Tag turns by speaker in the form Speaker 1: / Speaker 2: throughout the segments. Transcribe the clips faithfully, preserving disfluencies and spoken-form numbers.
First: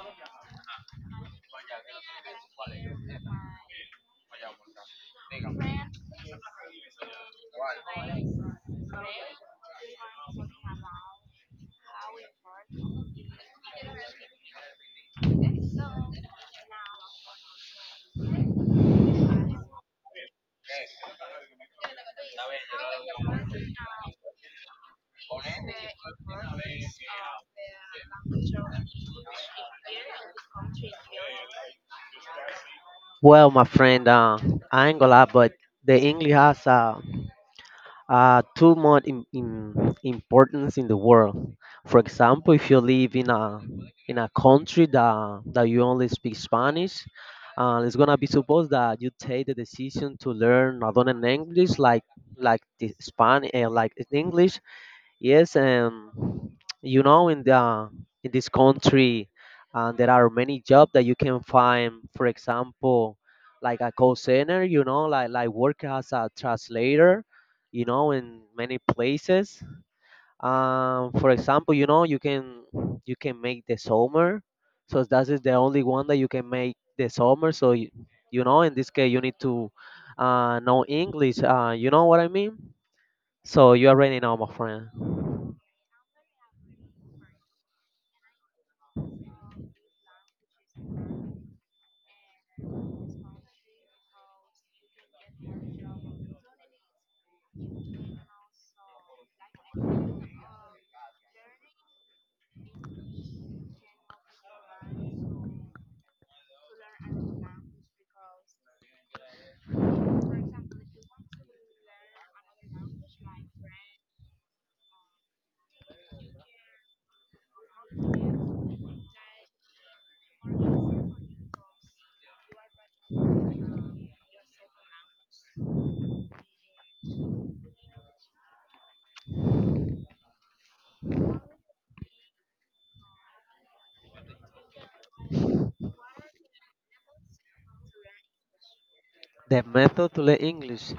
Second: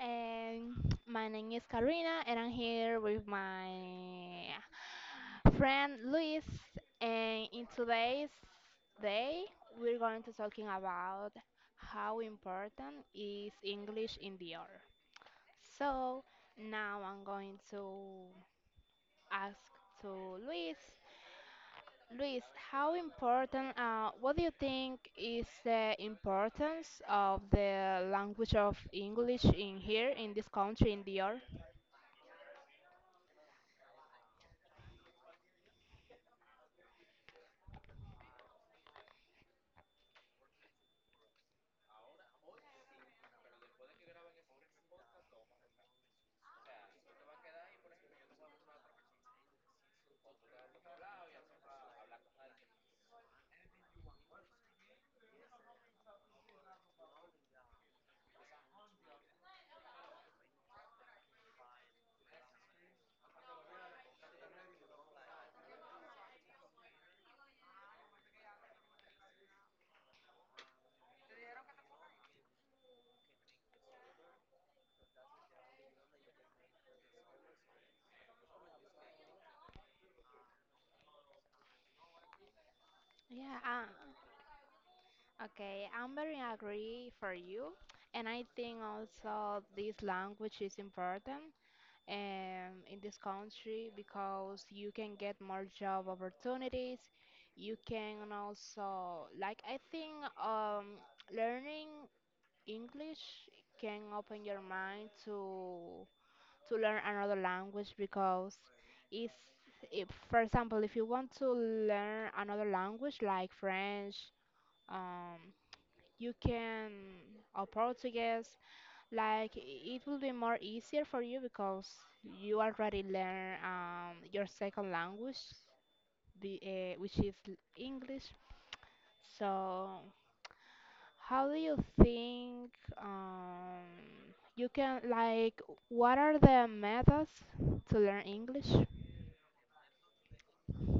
Speaker 1: And my name is Karina and I'm here with my friend Luis and in today's day we're going to talking about how important is English in the art. So now I'm going to ask to Luis Luis, how important, uh, what do you think is the importance of the language of English in here, in this country, in the earth?
Speaker 2: Well, my friend, uh, I ain't gonna lie, but the English has uh, uh, too much in, in importance in the world. For example, if you live in a in a country that that you only speak Spanish, uh, it's gonna be supposed that you take the decision to learn not only an English like like the Spanish, uh, like in English. Yes, um, you know, in the in this country, uh, there are many jobs that you can find. For example, like a call center, you know, like like work as a translator, you know, in many places. Um, for example, you know, you can you can make the summer, so that is the only one that you can make the summer. So you, you know, in this case, you need to uh, know English. Uh, you know what I mean?
Speaker 1: Yeah,
Speaker 2: So
Speaker 1: uh,
Speaker 2: you already know, my friend.
Speaker 1: okay, I'm very agree for you, and I think also this language is important um, in this country because you can get more job opportunities. You can also like I think um, learning English can open your mind to to learn another language because it's if, for example, if you want to learn another language like French, um, you can or Portuguese, like i- it will be more easier for you because you already learn um, your second language, the, uh, which is l- English. So how do you think um, you can like what are the methods to learn English?
Speaker 2: The method to learn English.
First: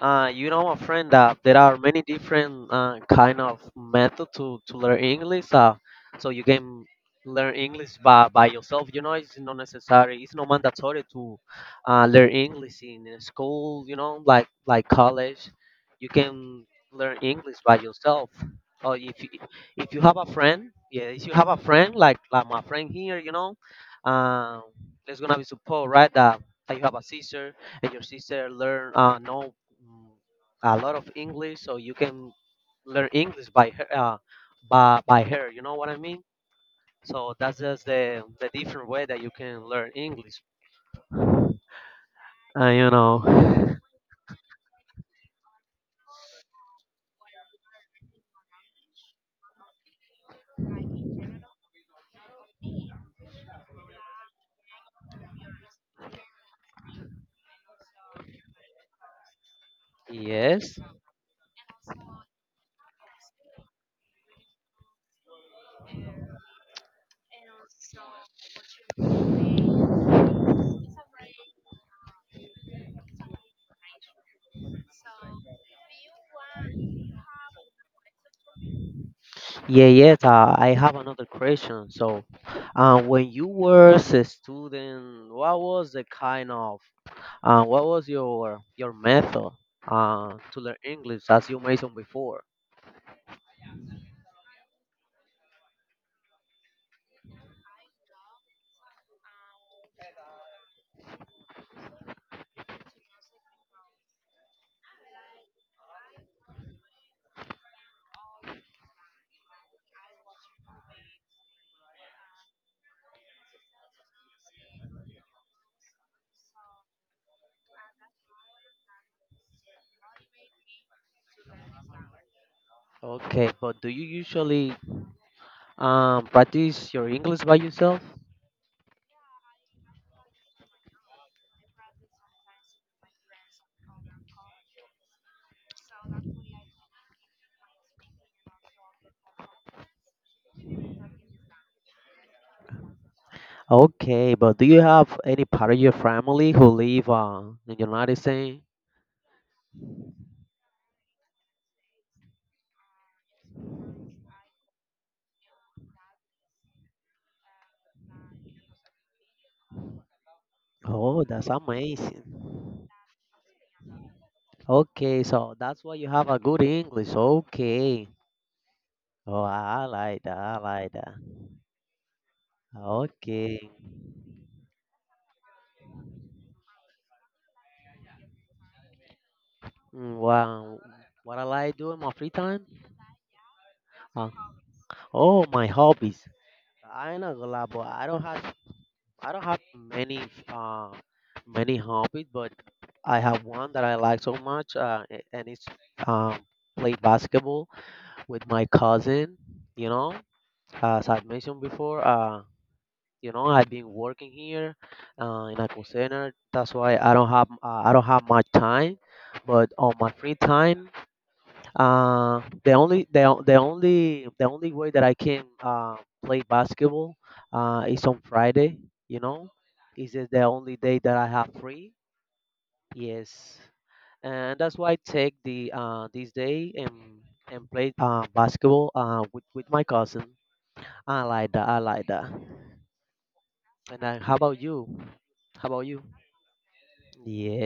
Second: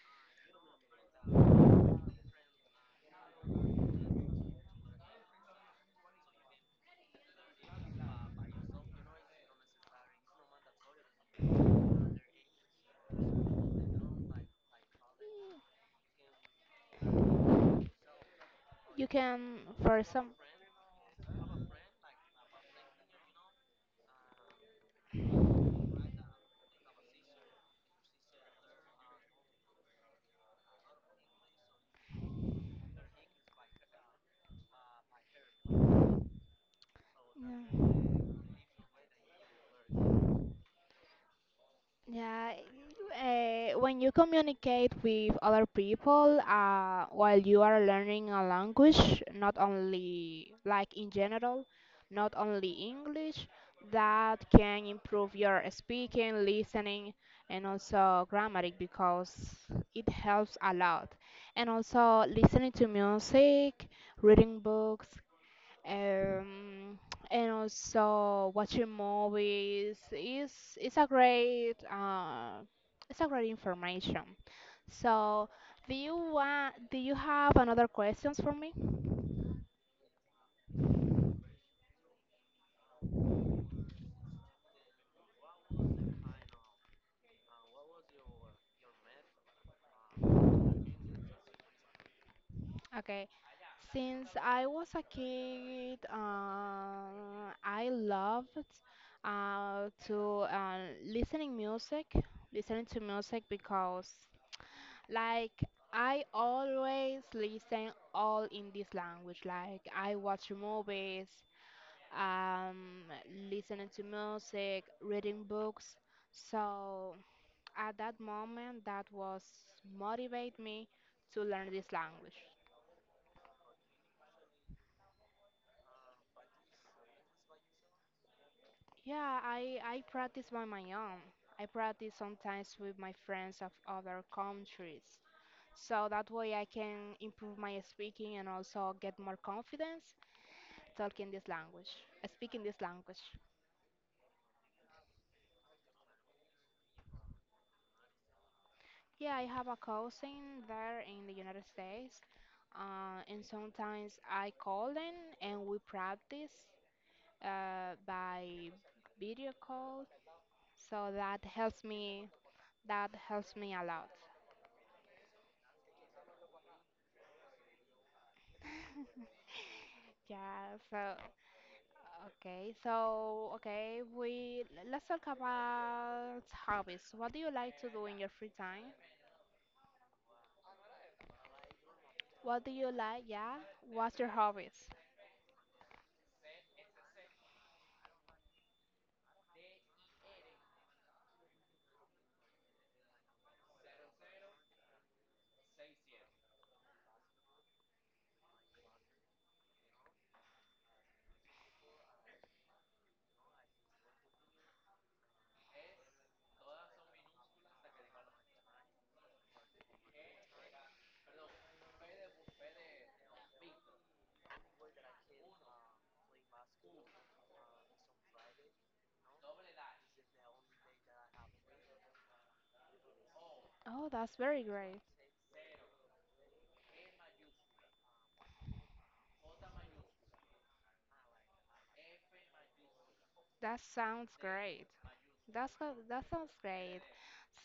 Speaker 2: Uh, you know, my friend, that there are many different uh, kind of method to, to learn English. Uh, so you can learn English by, by yourself. You know, it's not necessary. It's not mandatory to uh, learn English in a school. You know, like like college, you can learn English by yourself. Or
Speaker 1: You
Speaker 2: if you,
Speaker 1: can
Speaker 2: if you
Speaker 1: for
Speaker 2: have a
Speaker 1: some
Speaker 2: friend, yeah, if you have a friend like like my friend here, you know, um, there's gonna be support, right? That, that you have a sister and your sister learn uh, know mm, a lot of English, so you can learn English by her, uh, by, by her. You know what I mean? So that's just
Speaker 1: yeah.
Speaker 2: the the different way that you can learn English. Uh,
Speaker 1: Yeah,
Speaker 2: you know,
Speaker 1: uh, when you communicate with other people uh, while you are learning a language, not only like in general, not only English, that can improve your speaking, listening, and also grammatic because it helps a
Speaker 2: yes,
Speaker 1: lot. And also listening to music, reading books, um, and also watching movies is it's a great uh, it's a great information. So, do you want do you have another questions for me?
Speaker 2: yeah, yes. Uh, I have another question. So, uh, when you were a student, what was the kind of, uh, what was your your method, uh, to learn English, as you mentioned before?
Speaker 1: Okay. Since I was a kid, uh, I loved uh, to uh, listening music, listening to music because like I always listen all in this language. Like I watch movies, um, listening to music, reading books. So at that moment, that was motivate me to learn this language.
Speaker 2: Okay, but do you usually, um, practice your English by yourself.
Speaker 1: Yeah, I I practice by my own. I practice sometimes with my friends of other countries. So that way I can improve my speaking and also get more confidence talking this language, speaking this language.
Speaker 2: Okay, but do you have any part of your family who live uh, in the United States?
Speaker 1: Yeah, I have a cousin there in the United States, uh, and sometimes I call them and we practice uh, by video call. So
Speaker 2: Oh,
Speaker 1: that
Speaker 2: that's
Speaker 1: helps
Speaker 2: amazing.
Speaker 1: me. That helps me a lot.
Speaker 2: Okay, so that's why you have a good English. Okay. Oh, I like that. I
Speaker 1: Yeah.
Speaker 2: like that.
Speaker 1: So okay. So
Speaker 2: Okay.
Speaker 1: okay. We Let's talk about hobbies. What do you like to do in your free time?
Speaker 2: Mm, wow. What I like doing my free
Speaker 1: What
Speaker 2: time?
Speaker 1: do you like? Yeah. What's your hobbies?
Speaker 2: Oh, my hobbies. I ain't not gonna lie, but I don't have, I don't, many uh, many hobbies, but I have one that I like so much, uh, a- and it's, um, play basketball with my cousin. You know, as I mentioned before, uh, you know, I've been working here uh, in a call center. That's why I don't have uh, I don't have much time, but on my free time, uh, the only the, o- the only the only way that I can uh, play basketball uh, is on Friday. You know, is it the only day that I have free? Yes,
Speaker 1: Oh, that's
Speaker 2: and
Speaker 1: very
Speaker 2: that's why I
Speaker 1: great.
Speaker 2: take the uh, this day and and play uh, basketball uh, with with my cousin. I like that. I like that.
Speaker 1: That
Speaker 2: And then
Speaker 1: sounds
Speaker 2: how about you?
Speaker 1: great.
Speaker 2: How
Speaker 1: That's
Speaker 2: about
Speaker 1: how,
Speaker 2: you?
Speaker 1: that sounds great.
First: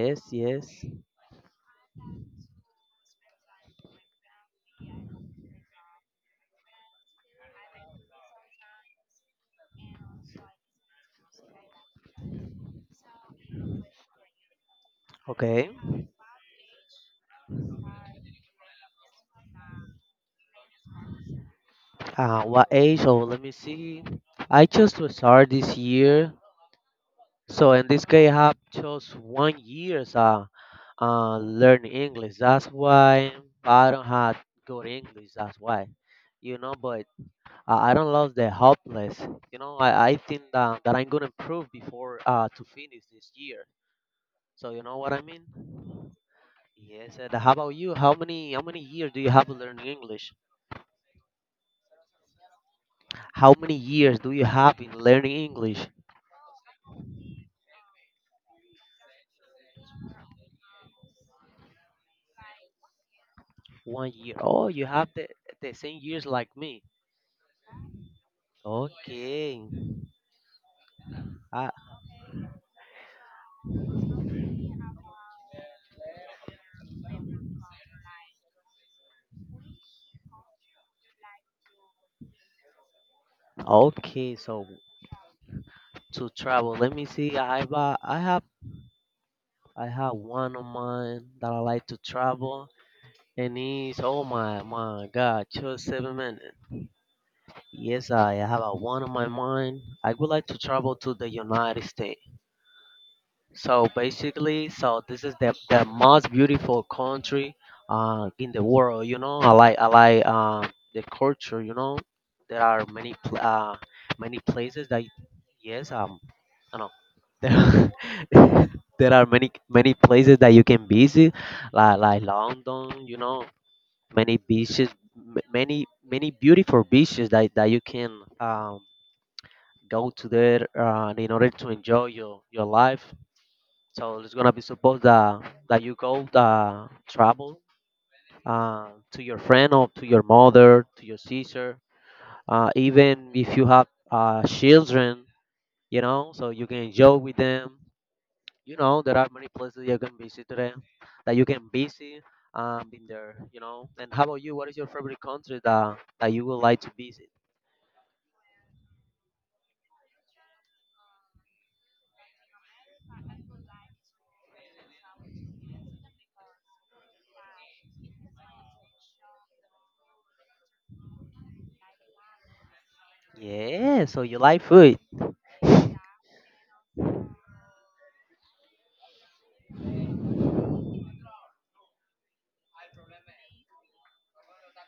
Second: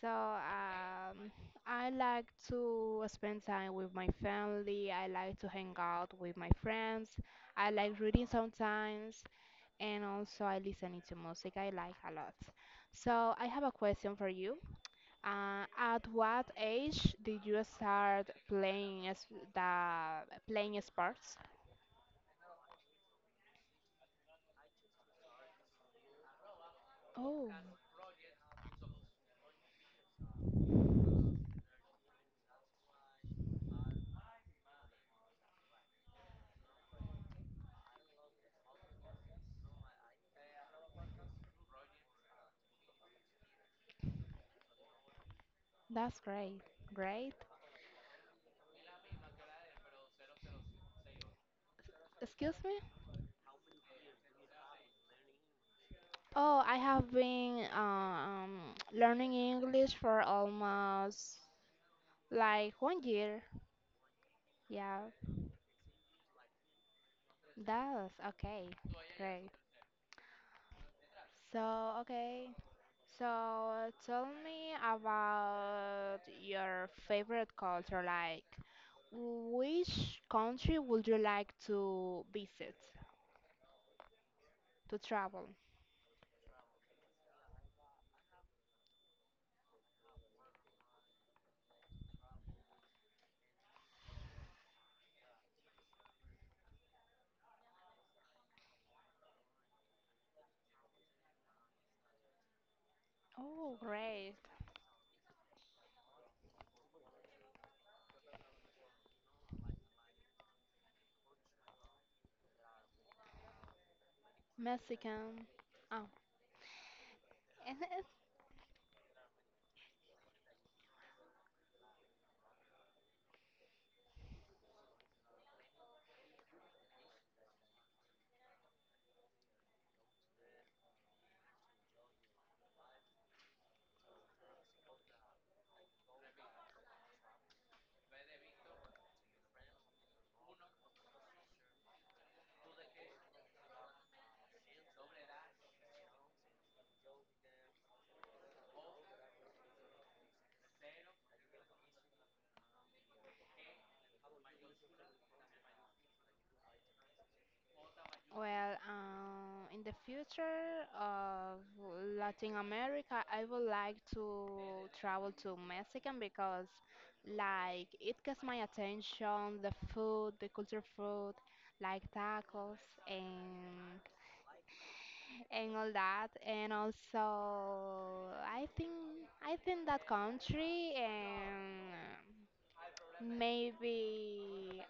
Speaker 1: So um, I like to spend time with my family. I like to hang out with my friends. I like reading sometimes, and also I listening to music. I like a lot. So I have a question for you. Uh,
Speaker 2: Okay.
Speaker 1: at what age did you start playing as the playing sports?
Speaker 2: Uh, what age? Oh, let me see. I chose to start this year.
Speaker 1: Oh,
Speaker 2: So in this case, I have just one years uh, uh learning English. That's why I don't have good English. That's why, you know. But I, I don't love the hopeless. You know, I, I think that, that I'm gonna improve before uh to finish this year. So you know what I mean?
Speaker 1: that's great.
Speaker 2: Yes. And
Speaker 1: Great.
Speaker 2: how about you? How many how many years do you have learning English?
Speaker 1: Excuse me?
Speaker 2: How many years do you have in learning English?
Speaker 1: Oh, I have been um, learning English for almost like one year.
Speaker 2: One year. Oh, you
Speaker 1: Yeah,
Speaker 2: have the the same years like me.
Speaker 1: that's okay. Great.
Speaker 2: Okay. I,
Speaker 1: So, okay. So, tell me about your favorite culture. Like, which country would you like to visit,
Speaker 2: okay, so
Speaker 1: to travel?
Speaker 2: to travel, let me see. I have I have I have one of mine that I like to travel, and it's oh my my God, just seven minutes. Yes, I have a one on my mind. I would like to travel to the United States.
Speaker 1: Oh,
Speaker 2: So
Speaker 1: great.
Speaker 2: basically, so this is the, the most beautiful country uh, in the world. You know, I like I like uh, the culture. You know, there are many pl- uh, many places that
Speaker 1: Mexican.
Speaker 2: yes
Speaker 1: Oh,
Speaker 2: um I know there are, there are many many places that you can visit like like London. You know, many beaches, m- many many beautiful beaches that that you can um, go to there uh, in order to enjoy your your life, so it's gonna be supposed that that you go uh, travel uh, to your friend or to your mother, to your sister, uh, even if you have uh, children, you know, so you can enjoy with them. You know, there are many places you can visit today that you can visit um, in there. You know, and how about you? What is your favorite country that that you would like to visit?
Speaker 1: Well, um, in the future of Latin America, I would like to travel to Mexican because, like, it gets my attention, the food, the culture food, like tacos and
Speaker 2: Yeah, so you like food.
Speaker 1: and all that. And also, I think I think that country and maybe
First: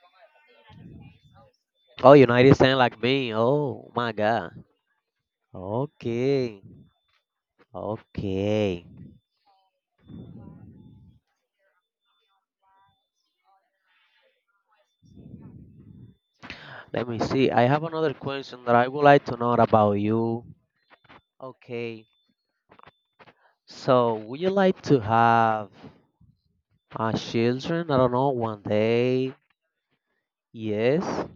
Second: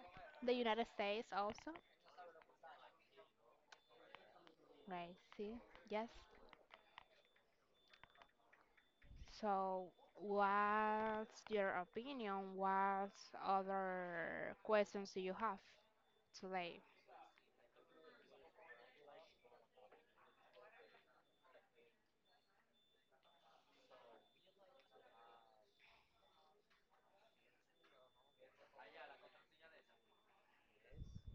Speaker 1: the United States also,
Speaker 2: Oh, United States like me. Oh my God.
Speaker 1: right? See, yes.
Speaker 2: Okay. Okay.
Speaker 1: So, what's your opinion? What other questions do you have today?
Speaker 2: Let me see. I have another question that I would like to know about you. Okay. So, would you like to have uh, children? I don't know, one day. Yes.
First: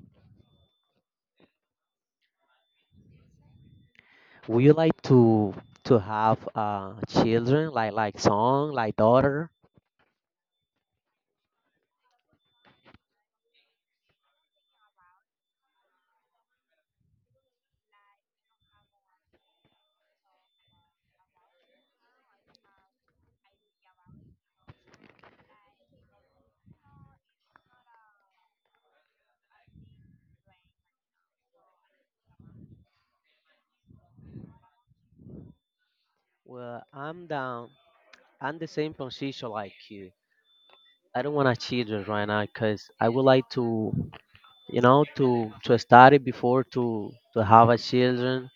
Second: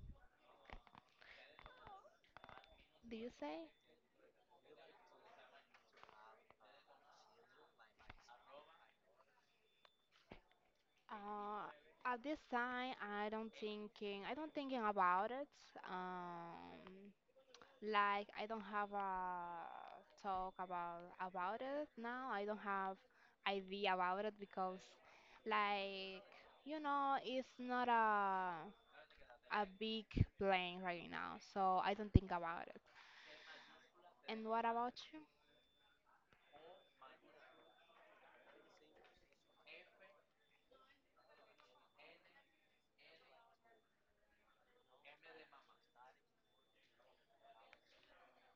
Speaker 1: Do you say?
Speaker 2: Would you like to to have uh, children, like like son, like daughter?
Speaker 1: Uh, at this time, I don't thinking. I don't thinking about it. Um, like I don't have a talk about about it now. I don't have idea about it because, like you know, it's not a a big plan right now. So I don't think about it. And what about you?
Speaker 2: Well, I'm down. I'm the same position like you. I don't want a children right now because I would like to, you know, to to study before to to have a children.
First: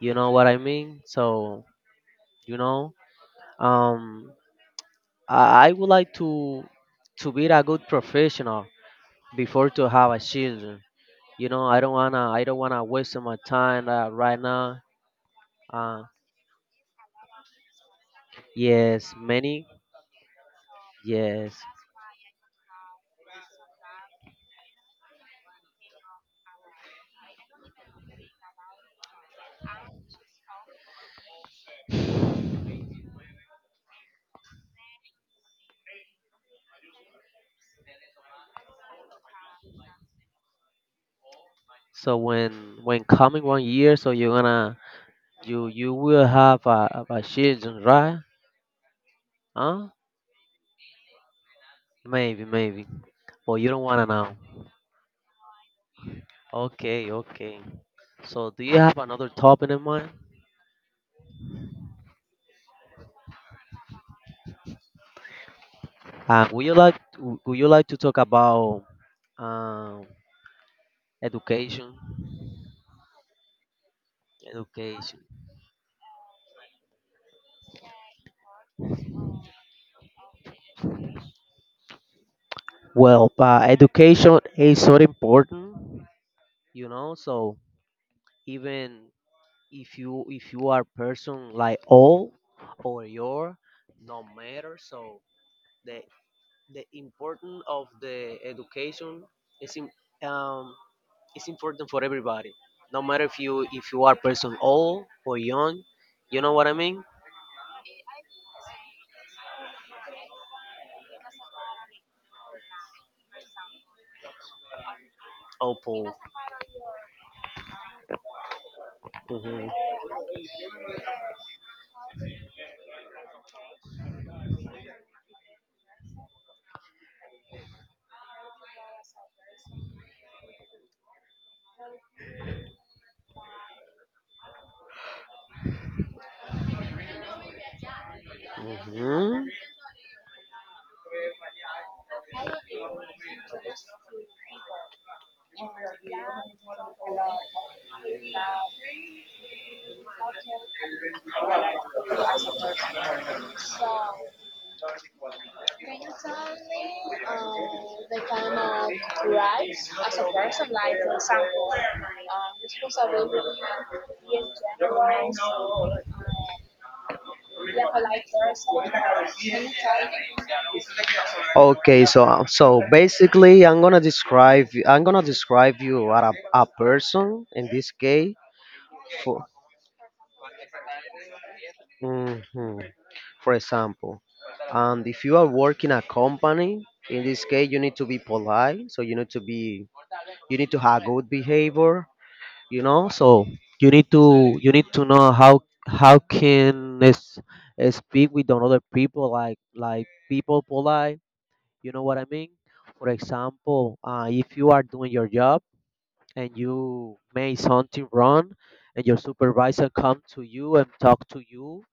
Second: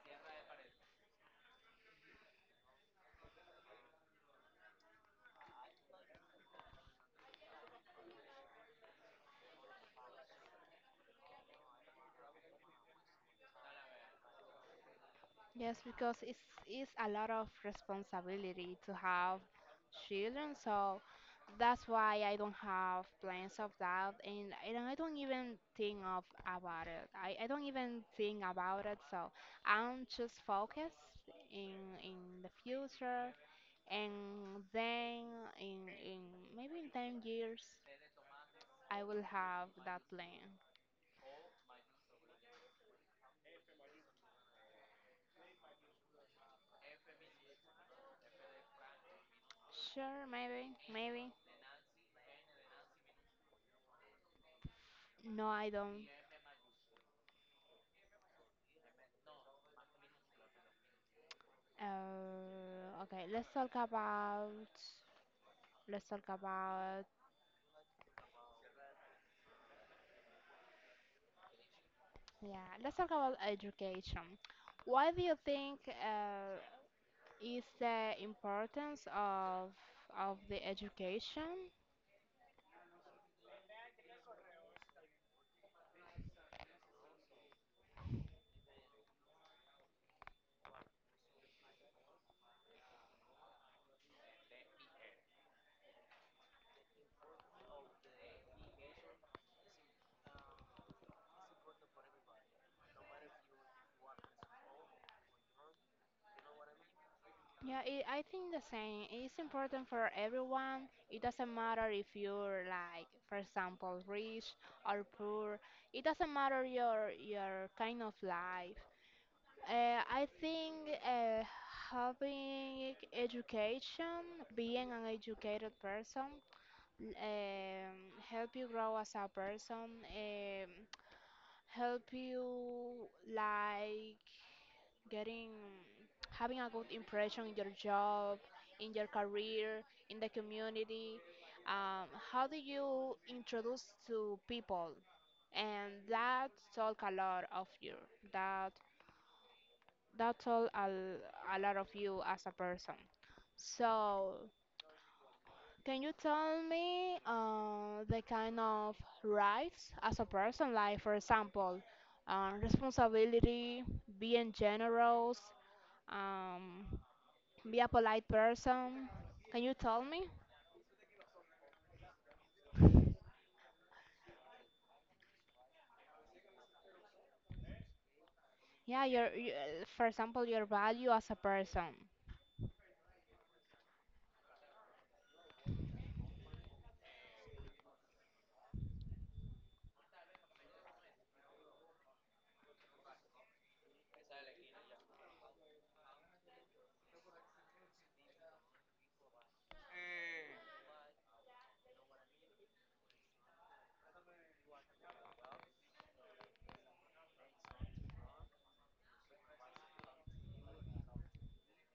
Speaker 2: You know what I mean? So you know, Um, I I would like to to be a good professional before to have a children. You know, I don't wanna I don't wanna waste my time uh, right now.
Speaker 1: Yes,
Speaker 2: Uh,
Speaker 1: because it's it's a lot of responsibility to
Speaker 2: yes,
Speaker 1: have
Speaker 2: many
Speaker 1: children, so
Speaker 2: yes.
Speaker 1: that's why I don't have plans of that, and and I don't even think of about it. I, I don't even think about it, so I'm just focused in in the future, and then in in maybe in ten years I will have that plan.
Speaker 2: So when when coming one year, so you're gonna, you you will have a, a children, right? Huh?
Speaker 1: Sure, maybe, maybe.
Speaker 2: Maybe maybe, but you don't wanna know.
Speaker 1: No, I don't.
Speaker 2: Okay, okay. So do you have another topic in mind?
Speaker 1: Uh, okay, let's talk about let's talk
Speaker 2: Uh, would you like,
Speaker 1: about
Speaker 2: would you like to talk about? Um, education,
Speaker 1: yeah, let's talk about education. Why do
Speaker 2: education.
Speaker 1: you think uh, is the importance of of the education?
Speaker 2: Well, uh, education is so important, you know. So even if you, if you are person like old or your, no matter. So the the importance of the education is im-, um, is important for everybody. No matter if you, if you are person old or young, you know what I mean.
Speaker 1: Yeah, it, I think the same. It's important for everyone. It doesn't matter if you're like, for example, rich or poor.
Speaker 2: Oh,
Speaker 1: It
Speaker 2: poor.
Speaker 1: doesn't matter your your kind of life. Uh, I think uh, having education, being an educated person, um, help you grow as a person, um, help you like getting having a good impression in your job, in your career, in the community. Um, how do you introduce to people? And that talk a lot of you. That that's all I A lot of you as a person. So, can you tell me uh, the kind of rights as a person, like for example, uh, responsibility, being generous, um, be a polite person? Can you tell me?
Speaker 2: So, uh, so basically, I'm gonna describe I'm gonna describe you as a, a person in this case.
Speaker 1: Yeah, your,
Speaker 2: For,
Speaker 1: you, uh, for example, your value as a person.
Speaker 2: mhm, for example, and if you are working a company, in this case, you need to be polite. So you need to be, you need to have good behavior. You know, so you need to you need to know how how can s- uh, speak with another people like like people polite. You know what I mean? For example, uh, if you are doing your job and you made something wrong and your supervisor come to you and talk to you,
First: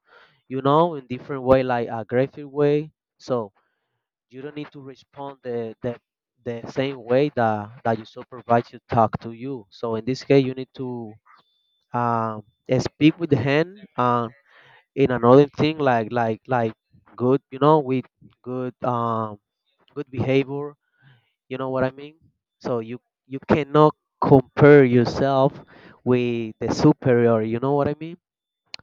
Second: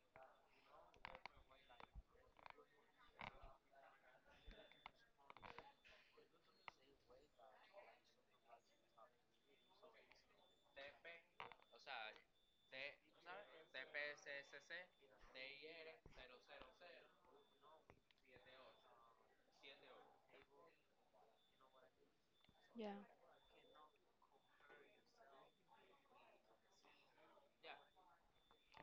Speaker 2: you know, in different way like aggressive way, so you don't need to respond the the, the same way that that your supervisor talk to you, so in this case you need to, um, speak with the hand, um, in another thing like like like good, you know, with good, um, good behavior, you know what I mean? So
Speaker 1: Yeah,
Speaker 2: you you cannot compare yourself with the superior. You know what I mean?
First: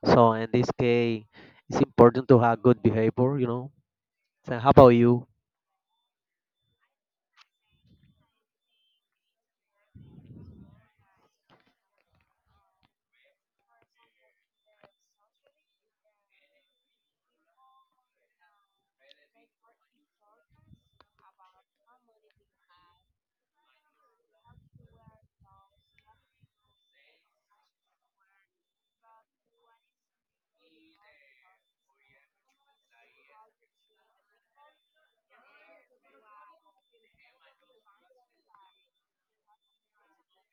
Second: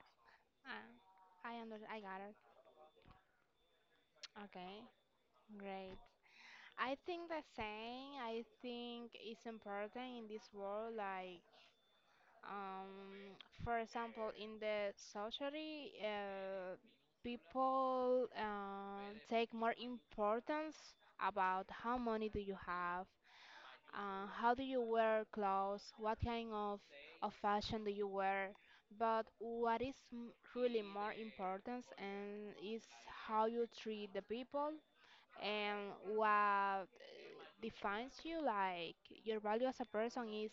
Speaker 2: So in this case,
Speaker 1: I, I under,
Speaker 2: it's
Speaker 1: I got
Speaker 2: important
Speaker 1: it.
Speaker 2: to have good behavior. You know. So how
Speaker 1: Okay,
Speaker 2: about you?
Speaker 1: great. I think the same. I think it's important in this world. Like, um, for example, in the society, uh, people uh, take more importance about how money do you have, uh, how do you wear clothes, what kind of, of fashion do you wear. But what is m- really more important and is how you treat the people and what defines you like your value as a person is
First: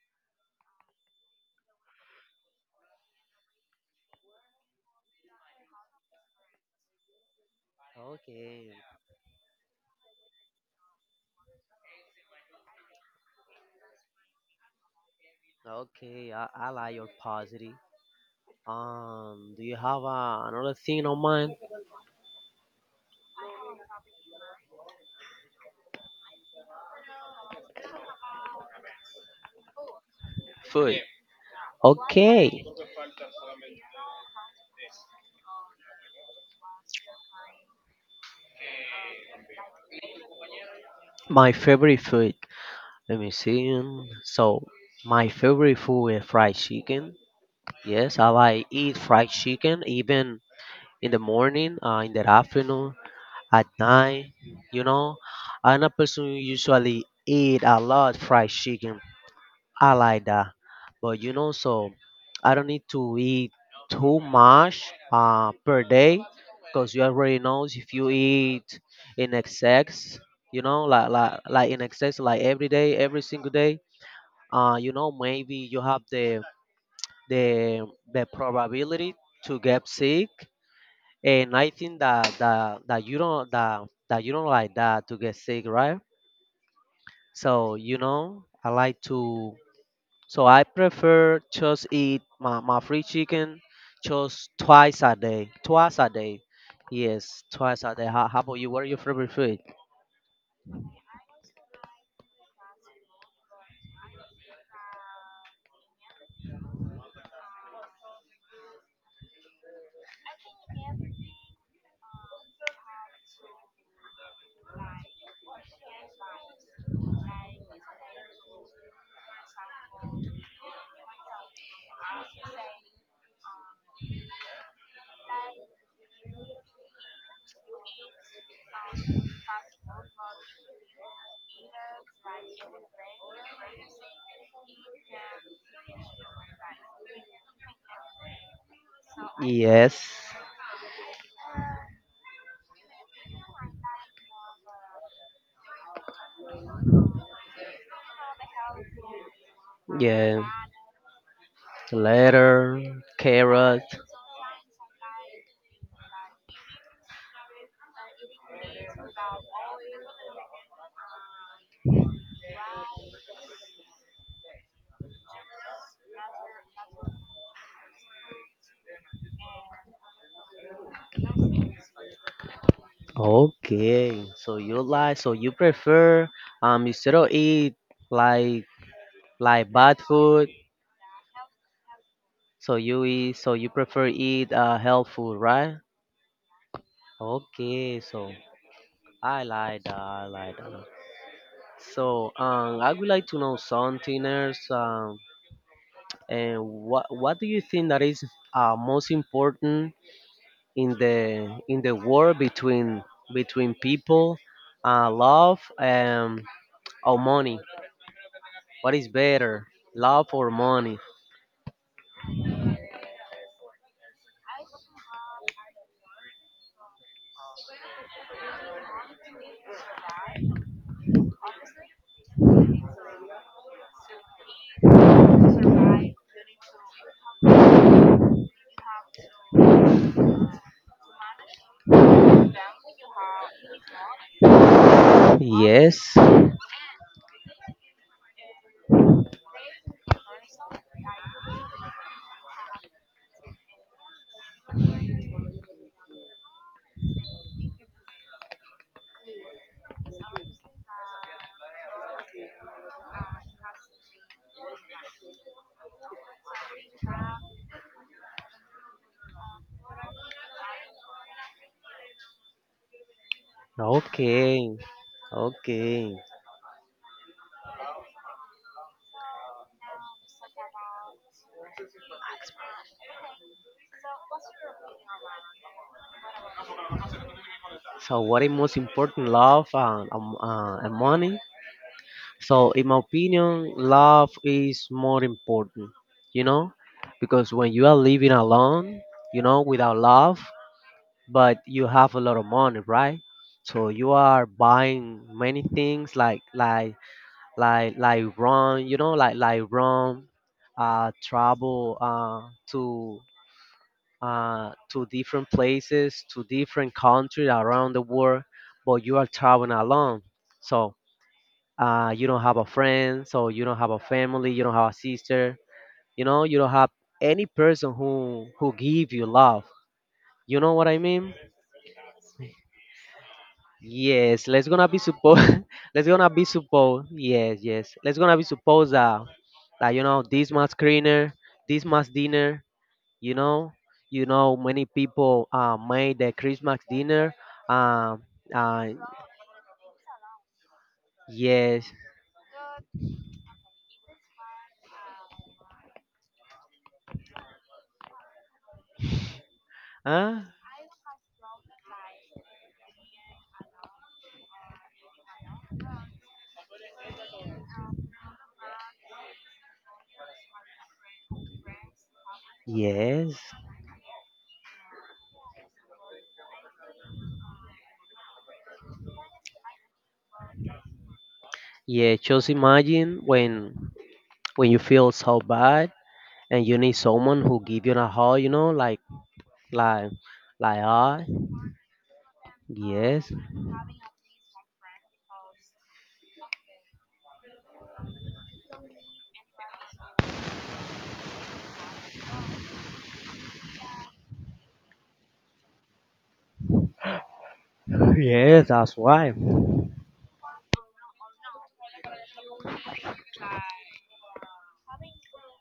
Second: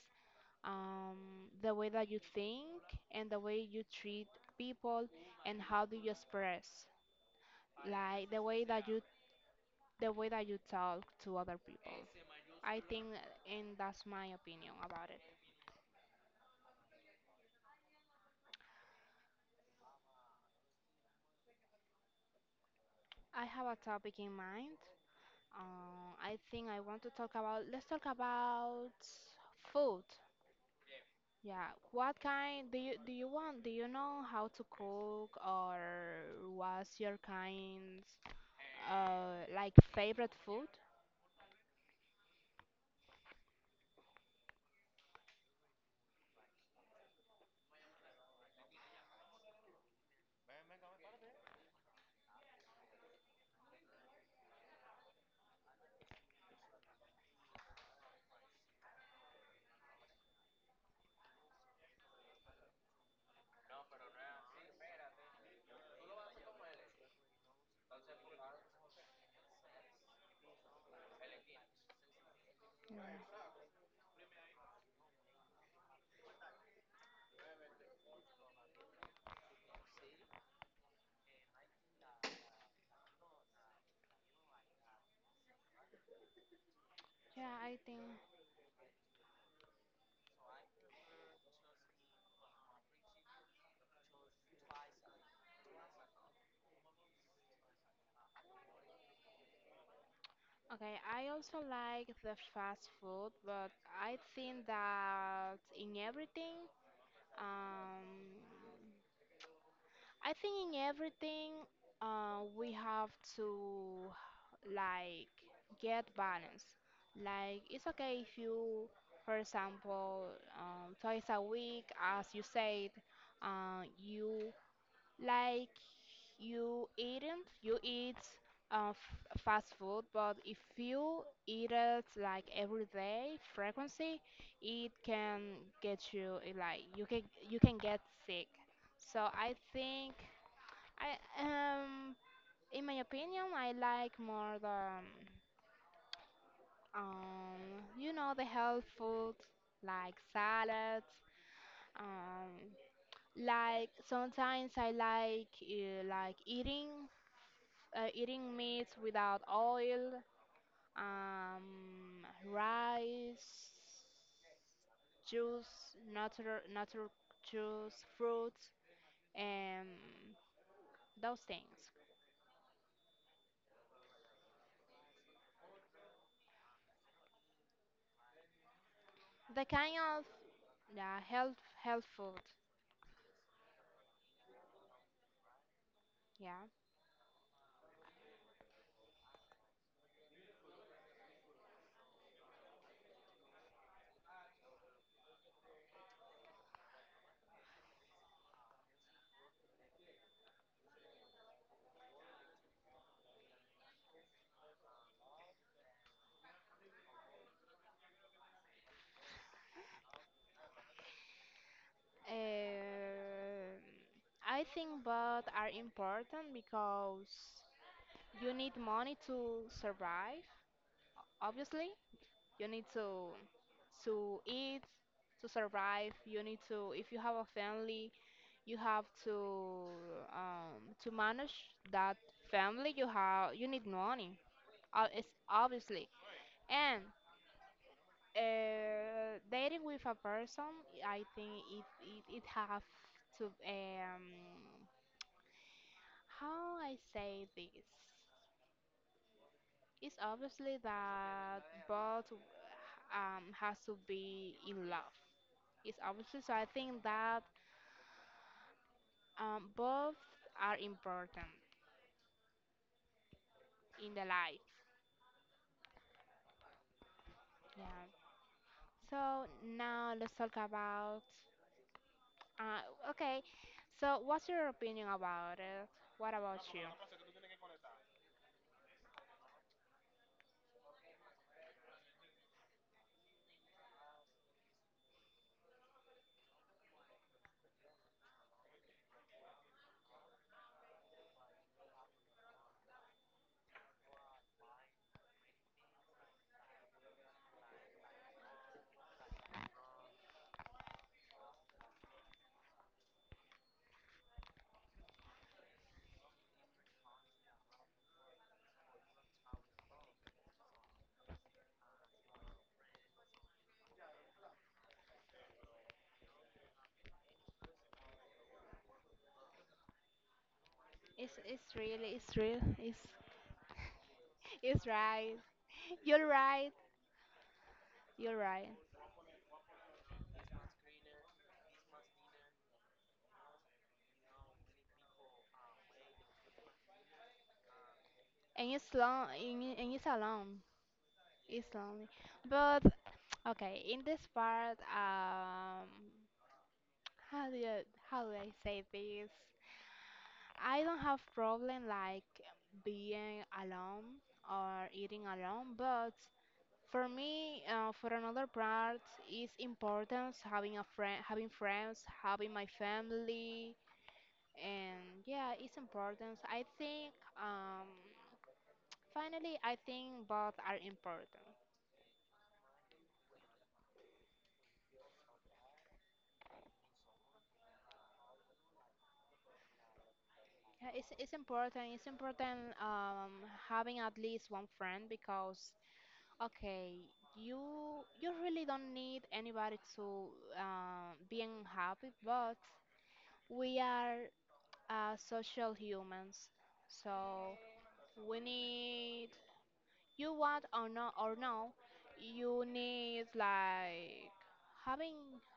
Speaker 1: um, the way that you think and the way you treat people and how do you express like the way that you the way that you talk to other people I think and that's my opinion about it.
Speaker 2: Okay, I, I like your positive. Um, do you have uh, another thing on mind?
Speaker 1: I have a topic in mind. uh, I think I want to talk about let's talk about food.
Speaker 2: Food.
Speaker 1: Yeah, what
Speaker 2: Okay,
Speaker 1: kind do you do you want? Do you know how to cook or what's your kind's uh like favorite food?
Speaker 2: my favorite food. Let me see. um, So, my favorite food is fried chicken. Yes, I like eat fried chicken even in the morning, uh, in the afternoon, at night, you know. I'm a person who usually eat a lot fried chicken. I like that. But you know, so I don't need to eat too much uh, per day because you already know if you eat in excess, you know, like, like, like in excess, like every day, every
Speaker 1: Yeah.
Speaker 2: single day, uh, you know, maybe you have the, the, the probability to get sick and I think that that that you don't that that you don't like that to get sick, right?
Speaker 1: Yeah,
Speaker 2: So
Speaker 1: I
Speaker 2: you
Speaker 1: think
Speaker 2: know, I like to. So I prefer just eat my my free chicken just twice a day, twice a day. Yes, twice a day. How, how about you? What are your favorite food?
Speaker 1: okay, I also like the fast food, but I think that in everything um I think in everything, uh, we have to like get balance. Like it's okay if you, for example, um, twice a week, as you said, uh, you like you eating, you eat uh, f- fast food, but if you eat it like every day frequency, it can get you eh, like you can you can get sick. So I
Speaker 2: Yes,
Speaker 1: think. I um, in my opinion, I like more the um, you know, the health food like salads. Um,
Speaker 2: letter, carrot.
Speaker 1: like sometimes I like uh, like eating uh, eating meats without oil. Um, Rice, juice, natural natural juice, fruits, and those things.
Speaker 2: Okay, so you like, so you prefer um instead of eat like
Speaker 1: The
Speaker 2: like bad
Speaker 1: kind of
Speaker 2: food.
Speaker 1: yeah, health health food.
Speaker 2: So you eat, so you prefer eat uh, health food, right?
Speaker 1: Yeah.
Speaker 2: Okay, so I like that. I like that. So um, I would like to know something else. Um, and what what do you think that is uh, most important in the in the war between between people, uh, love um, or money? What is better, love or money?
Speaker 1: Um I think both are important because you need money to survive, obviously. You need to to eat, to survive. You need to If you have a family, you have to um, to manage that family. You have you need money, ob- it's
Speaker 2: Yes.
Speaker 1: obviously. And Uh, dating with a person, I think it it, it have to um how I say this. It's obviously that both um has to be in love. It's obviously so I think that um both are important in the life.
Speaker 2: Okay. Okay.
Speaker 1: Yeah. So now let's talk about uh okay. So what's your opinion about it? What about you?
Speaker 2: So what is most important, love and, um, uh, and money? So in my opinion, love is more important, you know, because when you are living alone, you know, without love, but you have a lot of money, right? So you are buying many things like like like like rum, you know, like like rum, uh, travel uh, to uh, to different places, to different countries around the world, but you are traveling alone. So uh, you don't have a friend, so you don't have a family, you don't have a sister, you know, you don't have any person who who give you love. You know what I mean?
Speaker 1: It's it's real, it's real, it's
Speaker 2: Yes, let's gonna
Speaker 1: it's
Speaker 2: be
Speaker 1: right.
Speaker 2: suppose. Let's
Speaker 1: You're
Speaker 2: gonna be
Speaker 1: right,
Speaker 2: suppose, yes, yes. Let's gonna
Speaker 1: you're
Speaker 2: be
Speaker 1: right.
Speaker 2: suppose that, that you know this much cleaner, this much dinner, you know, you know many people uh, made the christmas dinner. um
Speaker 1: And
Speaker 2: uh,
Speaker 1: it's long, and it- and it's alone, it's
Speaker 2: yes,
Speaker 1: lonely. But okay, in this part, um, how do you, how do I say this?
Speaker 2: uh,
Speaker 1: I don't have problem like being alone or eating alone, but for me, uh, for another part, it's important having a friend, having friends, having my
Speaker 2: yes,
Speaker 1: family and yeah it's important I think um finally i think both are important.
Speaker 2: yeah, just imagine when when you feel so bad and you need someone who give you a hug, you know, like like like
Speaker 1: Yeah, it's,
Speaker 2: uh,
Speaker 1: it's important it's important
Speaker 2: Yes.
Speaker 1: um having at least one friend because okay you you really don't need anybody to uh, being happy but we are uh, social humans so we
Speaker 2: Yes, that's
Speaker 1: need
Speaker 2: why.
Speaker 1: you want or not or no you need like having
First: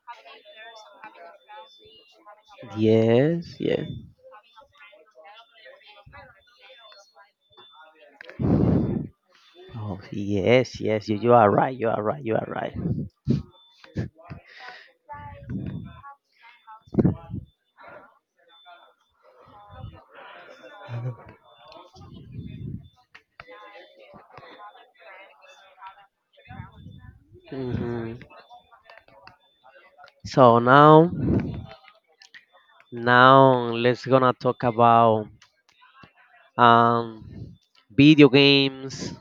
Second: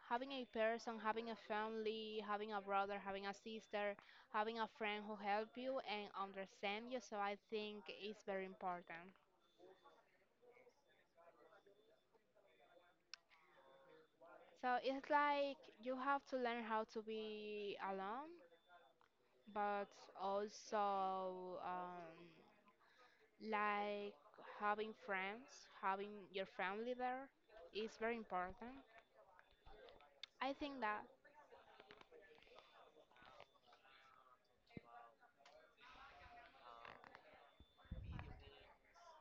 Speaker 1: having a person having a family having a brother having a
Speaker 2: Yes, yes.
Speaker 1: sister having a friend who help you and understand you so I think it's very important.
Speaker 2: Oh yes, yes, you, you are right, you are right, you are right.
Speaker 1: So it's like you have to learn how to be alone but also um, like having friends having your family there is
Speaker 2: Hmm.
Speaker 1: very important I
Speaker 2: So
Speaker 1: think that.
Speaker 2: now, now let's gonna talk about, um, video games,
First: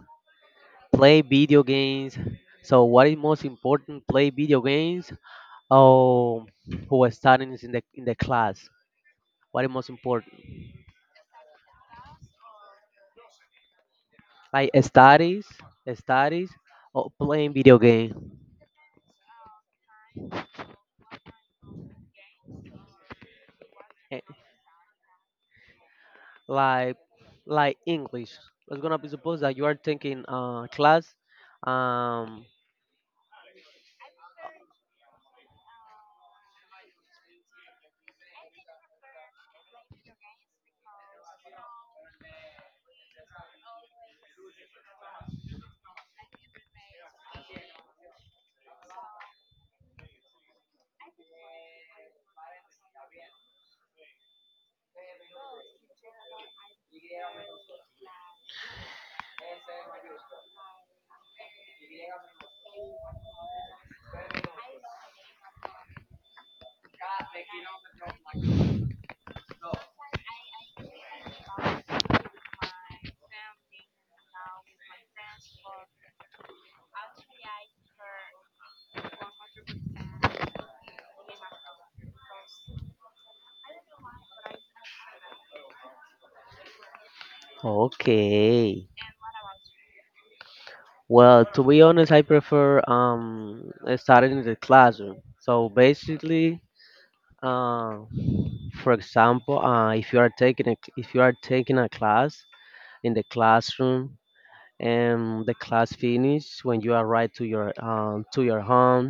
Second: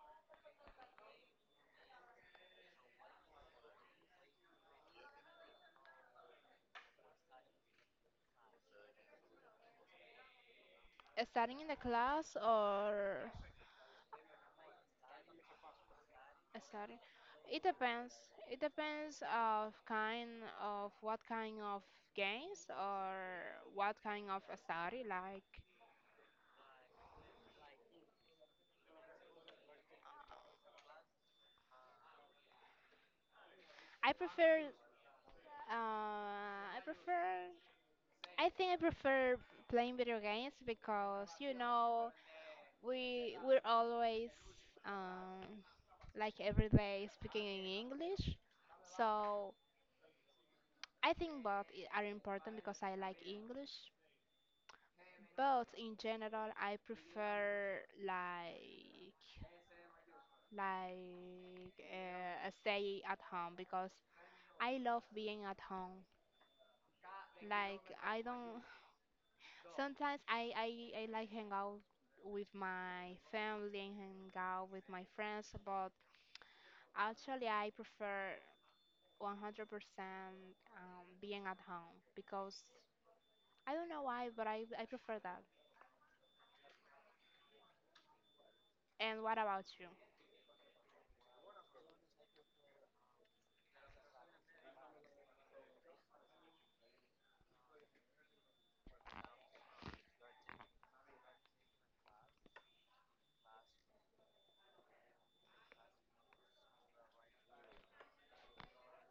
Speaker 2: play video games. So what is most important? Play video games or who are studying is in the in the class? What is most important?
Speaker 1: Starting in the class or
Speaker 2: Like studies, studies
Speaker 1: starting?
Speaker 2: or playing
Speaker 1: It
Speaker 2: video
Speaker 1: depends.
Speaker 2: game?
Speaker 1: It depends of kind of what kind of games or what
Speaker 2: Eh,
Speaker 1: kind of study. Like
Speaker 2: Like like English. It's gonna be supposed that you are taking uh class. Um,
Speaker 1: I prefer. Uh, I prefer. I think I prefer playing video games because you know we we're always um, like every day speaking in English, so I think both i- are important because I like English. But in general, I prefer like like uh, stay at home because I love being at home. Like I don't. Sometimes I I, I like hang out with my family and hang out with my friends, but actually I prefer one hundred percent um, being at home because I don't know why, but I I prefer that.
Speaker 2: okay.
Speaker 1: And what about you?
Speaker 2: Well, to be honest, I prefer um studying in the classroom. So basically, Uh, for example, uh, if you are taking a, if you are taking a class in the classroom, and the class finish when you arrive to your um, to your home,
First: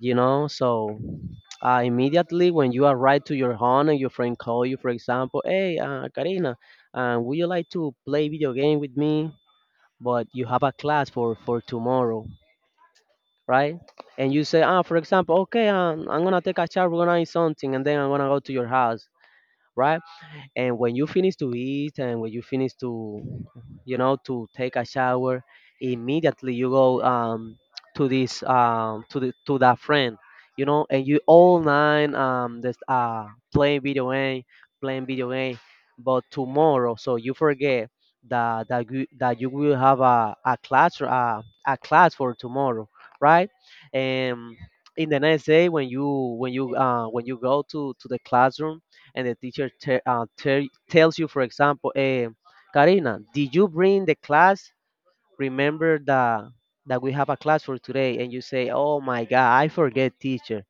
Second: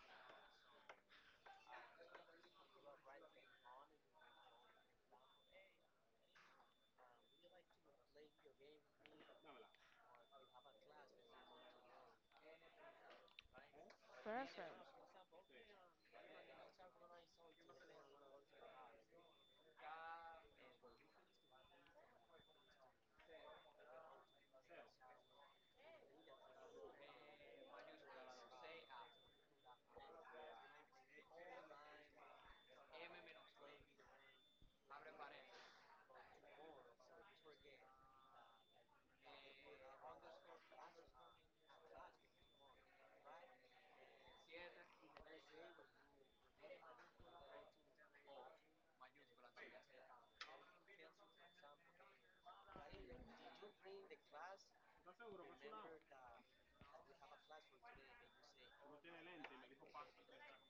Speaker 2: you know, so uh, immediately when you arrive to your home and your friend call you, for example, hey, uh, Karina, uh, would you like to play video game with me? But you have a class for for tomorrow, right? And you say, ah,
Speaker 1: Perfect.
Speaker 2: for example, okay, um, I'm gonna take a shower, we're gonna eat something, and then I'm gonna go to your house, right? And when you finish to eat and when you finish to, you know, to take a shower, immediately you go um, to this um, to the to that friend, you know, and you all nine um this uh playing video game, playing video game, but tomorrow, so you forget that that you, that you will have a, a class uh, a class for tomorrow, right? And in the next day when you when you uh, when you go to to the classroom, and the teacher te- uh, tell tells you, for example, eh, Karina, did you bring the class? Remember that that we have a class for today, and you say, oh my God, I forget, teacher,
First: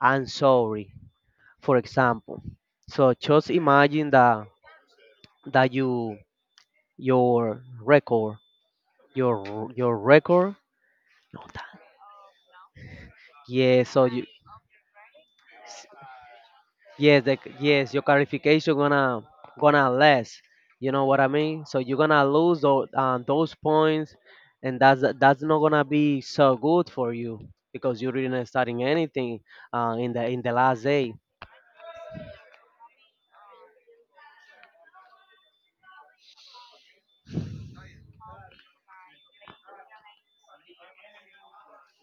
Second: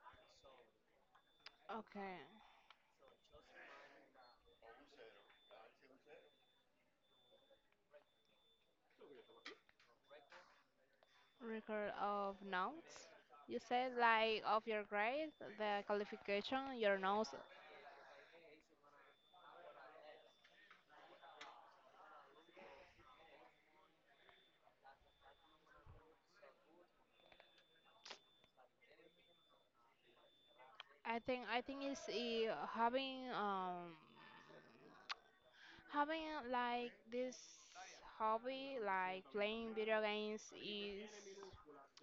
Speaker 2: I'm sorry. For
Speaker 1: Okay.
Speaker 2: example, so just imagine that that you your record, your your record.
Speaker 1: Record of notes. You
Speaker 2: Yeah,
Speaker 1: said
Speaker 2: so
Speaker 1: like of your grade, the qualification, your
Speaker 2: yes,
Speaker 1: notes.
Speaker 2: the, yes, your clarification gonna gonna less. You know what I mean? So you're gonna lose those, uh, those points, and that's that's not gonna be so good for you because you didn't starting anything uh, in the in the last day.
Speaker 1: I think I think it's uh, having um having like this hobby like playing video games is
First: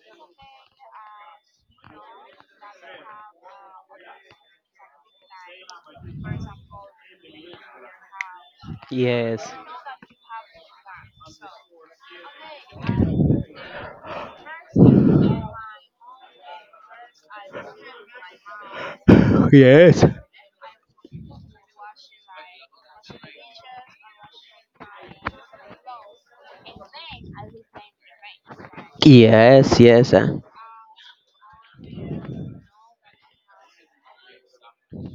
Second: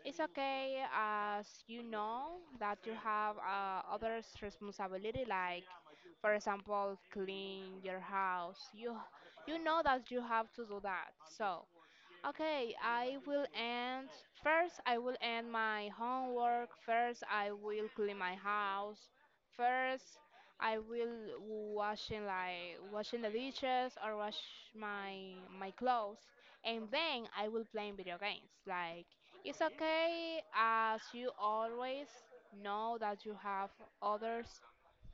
Speaker 1: it's okay as you know that you have uh, other responsibility like for example clean your house you
Speaker 2: Yes.
Speaker 1: you know that you have to do that so okay, I will end. First, I will end my homework. First, I will clean my house.
Speaker 2: Yes.
Speaker 1: First, I will washing like washing the dishes or wash my my clothes, and then I will play video games. Like it's
Speaker 2: Yes. Yes. uh.
Speaker 1: okay as you always know that you have others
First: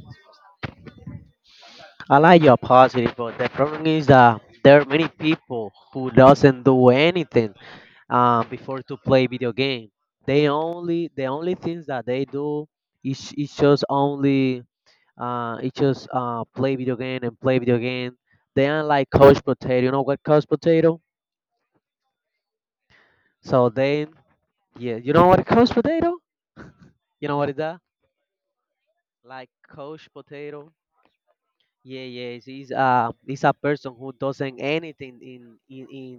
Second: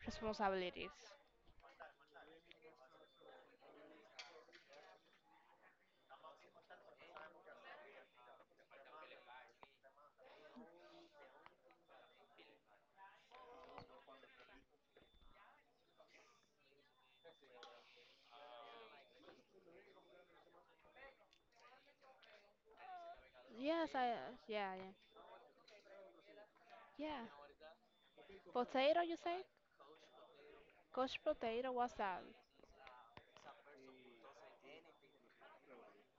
Speaker 1: responsibilities.
Speaker 2: I like your positive, but the problem is that there are many people who doesn't do anything um, before to play video game. They only the only things that they do is is just only uh it's just uh play video game and play video game. They are like couch potato. You know what couch potato? So
Speaker 1: Yes, I
Speaker 2: then
Speaker 1: yeah yeah
Speaker 2: yeah, you know what couch potato?
Speaker 1: yeah.
Speaker 2: You know what is that?
Speaker 1: Potato, you say?
Speaker 2: Like couch potato.
Speaker 1: Coach Potato, what's
Speaker 2: Yeah,
Speaker 1: that?
Speaker 2: yeah. It's, it's uh it's a person who doesn't anything in in in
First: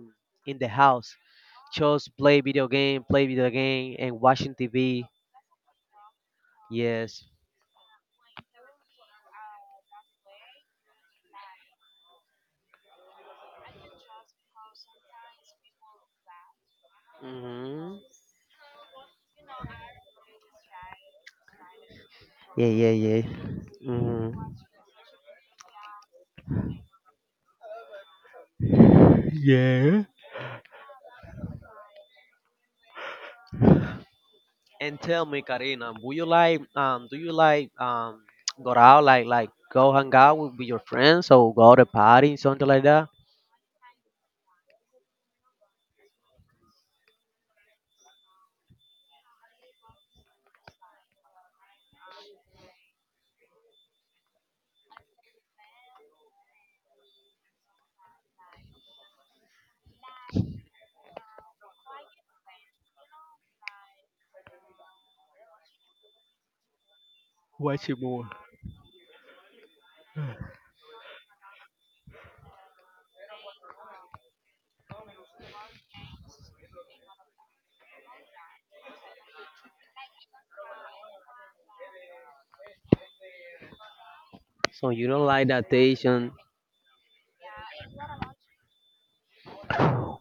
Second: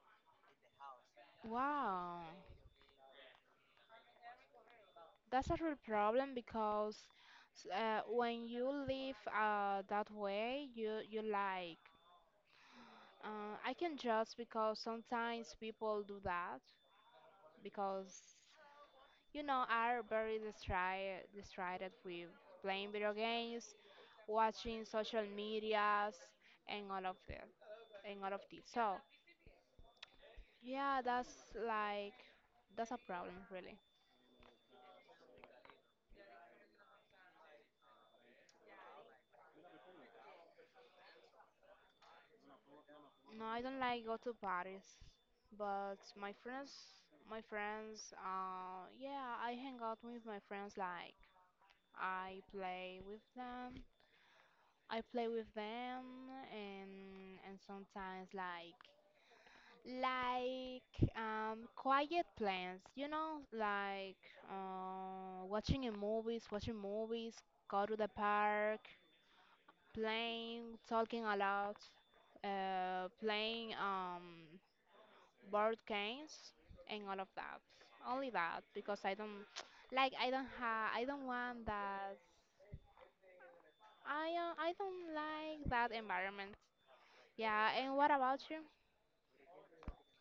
Speaker 2: in the house. Just
Speaker 1: Wow,
Speaker 2: play video game, play video game, and watching T V.
Speaker 1: that's a real problem because
Speaker 2: Yes.
Speaker 1: s- uh, when you live uh, that way, you you like. Uh, I can judge because sometimes people do that
Speaker 2: Mm.
Speaker 1: because you know are very distracted distracted with
Speaker 2: Yeah, yeah,
Speaker 1: playing video
Speaker 2: yeah.
Speaker 1: games,
Speaker 2: Mhm.
Speaker 1: watching social medias, and all of that and all of this. So
Speaker 2: Yeah.
Speaker 1: yeah, that's like that's a problem really.
Speaker 2: And tell me, Karina, would you like um do you like um go out like like go hang out with, with your friends or go to party something like that?
Speaker 1: No, I don't like go to parties, but my friends, my friends, uh, yeah, I hang out with my friends. Like I play with them, I play with them, and and sometimes like like um quiet plans, you know, like uh, watching a movies, watching movies, go
Speaker 2: Watch
Speaker 1: to
Speaker 2: it
Speaker 1: the
Speaker 2: more.
Speaker 1: park, playing, talking a lot, uh, playing um board games and all of that. Only that because I don't like I don't have I don't want that I uh, I
Speaker 2: So you
Speaker 1: don't
Speaker 2: don't like
Speaker 1: like
Speaker 2: that
Speaker 1: that
Speaker 2: Asian?
Speaker 1: environment. Yeah, and what about you?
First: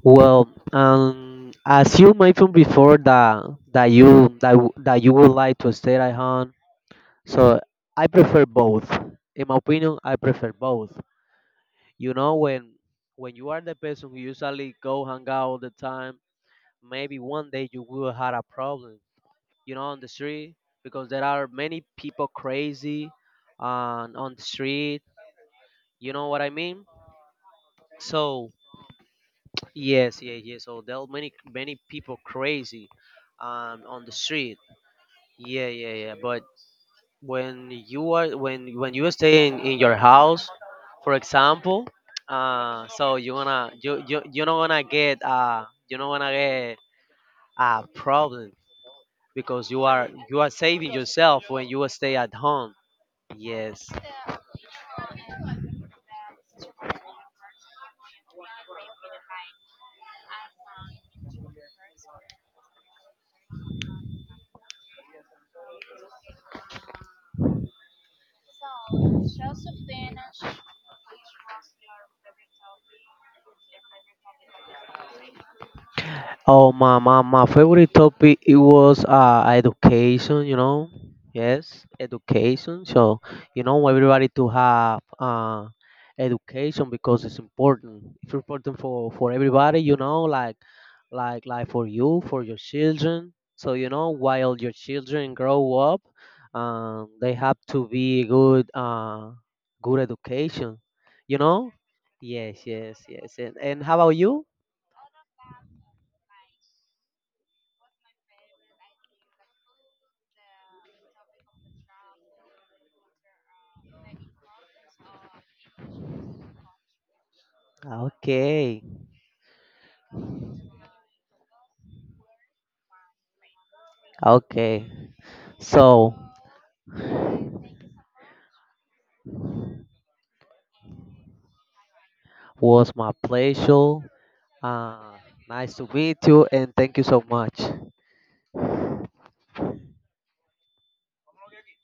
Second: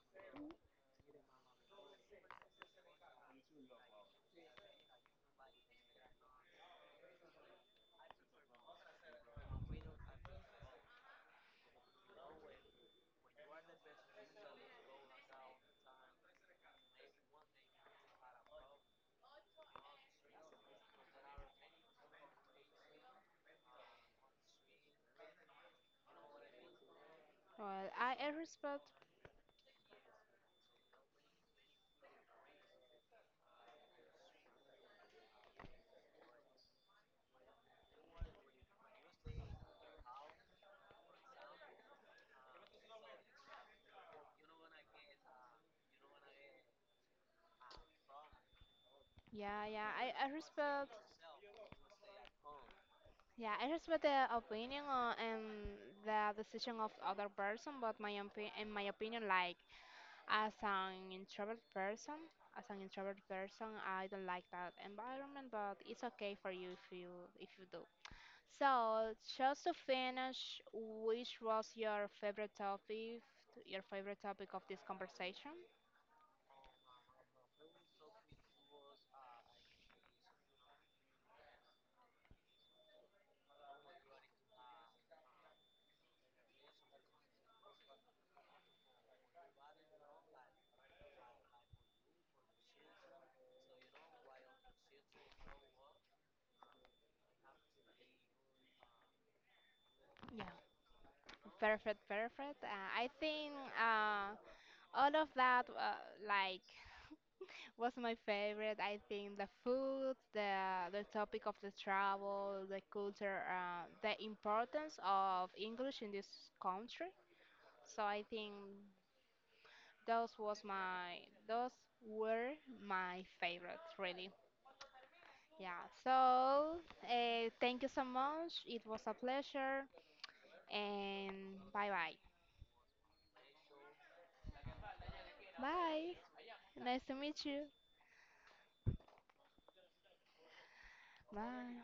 Speaker 2: Well, um, as you mentioned before that that you that w- that you would like to stay at home, so I prefer both. In my opinion, I prefer both. You know, when when you are the person who usually go hang out all the time, maybe one day you will have a problem. You know, on the street, because there are many people crazy on on the street. You know what I mean?
Speaker 1: Well, I, I
Speaker 2: So
Speaker 1: respect
Speaker 2: yes, yeah, yeah. So there are many many people crazy um, on the street. Yeah, yeah, yeah. But when you are when when you stay in, in your house, for example, uh so you wanna you you, you don't wanna get uh you don't wanna get a problem
Speaker 1: yeah,
Speaker 2: because you
Speaker 1: yeah,
Speaker 2: are
Speaker 1: I, I
Speaker 2: you are
Speaker 1: respect
Speaker 2: saving yourself when you stay at home,
Speaker 1: yeah, I
Speaker 2: yes.
Speaker 1: respect the opinion uh, and the decision of other person, but my opi- in my opinion, like as an introvert person, as an introvert person, I don't like that environment. But it's okay for you if you if you do. So, just to finish, which was your favorite topic, your favorite topic, of this conversation?
Speaker 2: Oh my my, my favorite topic it was uh education, you know, yes, education. So you know, everybody to have uh education, because it's important, it's important for for everybody, you know, like like like for you, for your children, so you know, while your children grow up, um, they have to be good uh, good
Speaker 1: Yeah.
Speaker 2: education, you know.
Speaker 1: Perfect, perfect.
Speaker 2: Yes,
Speaker 1: Uh,
Speaker 2: yes,
Speaker 1: I
Speaker 2: yes.
Speaker 1: think
Speaker 2: And, and how about
Speaker 1: uh,
Speaker 2: you?
Speaker 1: all of that uh, like was my favorite. I think the food, the the topic of the travel, the culture, uh, the importance of English in this country. So I think
Speaker 2: Okay,
Speaker 1: those was my those were my favorites really.
Speaker 2: okay,
Speaker 1: Yeah,
Speaker 2: so
Speaker 1: so uh, thank you so much. It was a pleasure. And bye bye.
Speaker 2: was my pleasure, uh, nice to
Speaker 1: Bye.
Speaker 2: meet you, and thank
Speaker 1: Nice
Speaker 2: you
Speaker 1: to
Speaker 2: so
Speaker 1: meet
Speaker 2: much.
Speaker 1: you. Bye.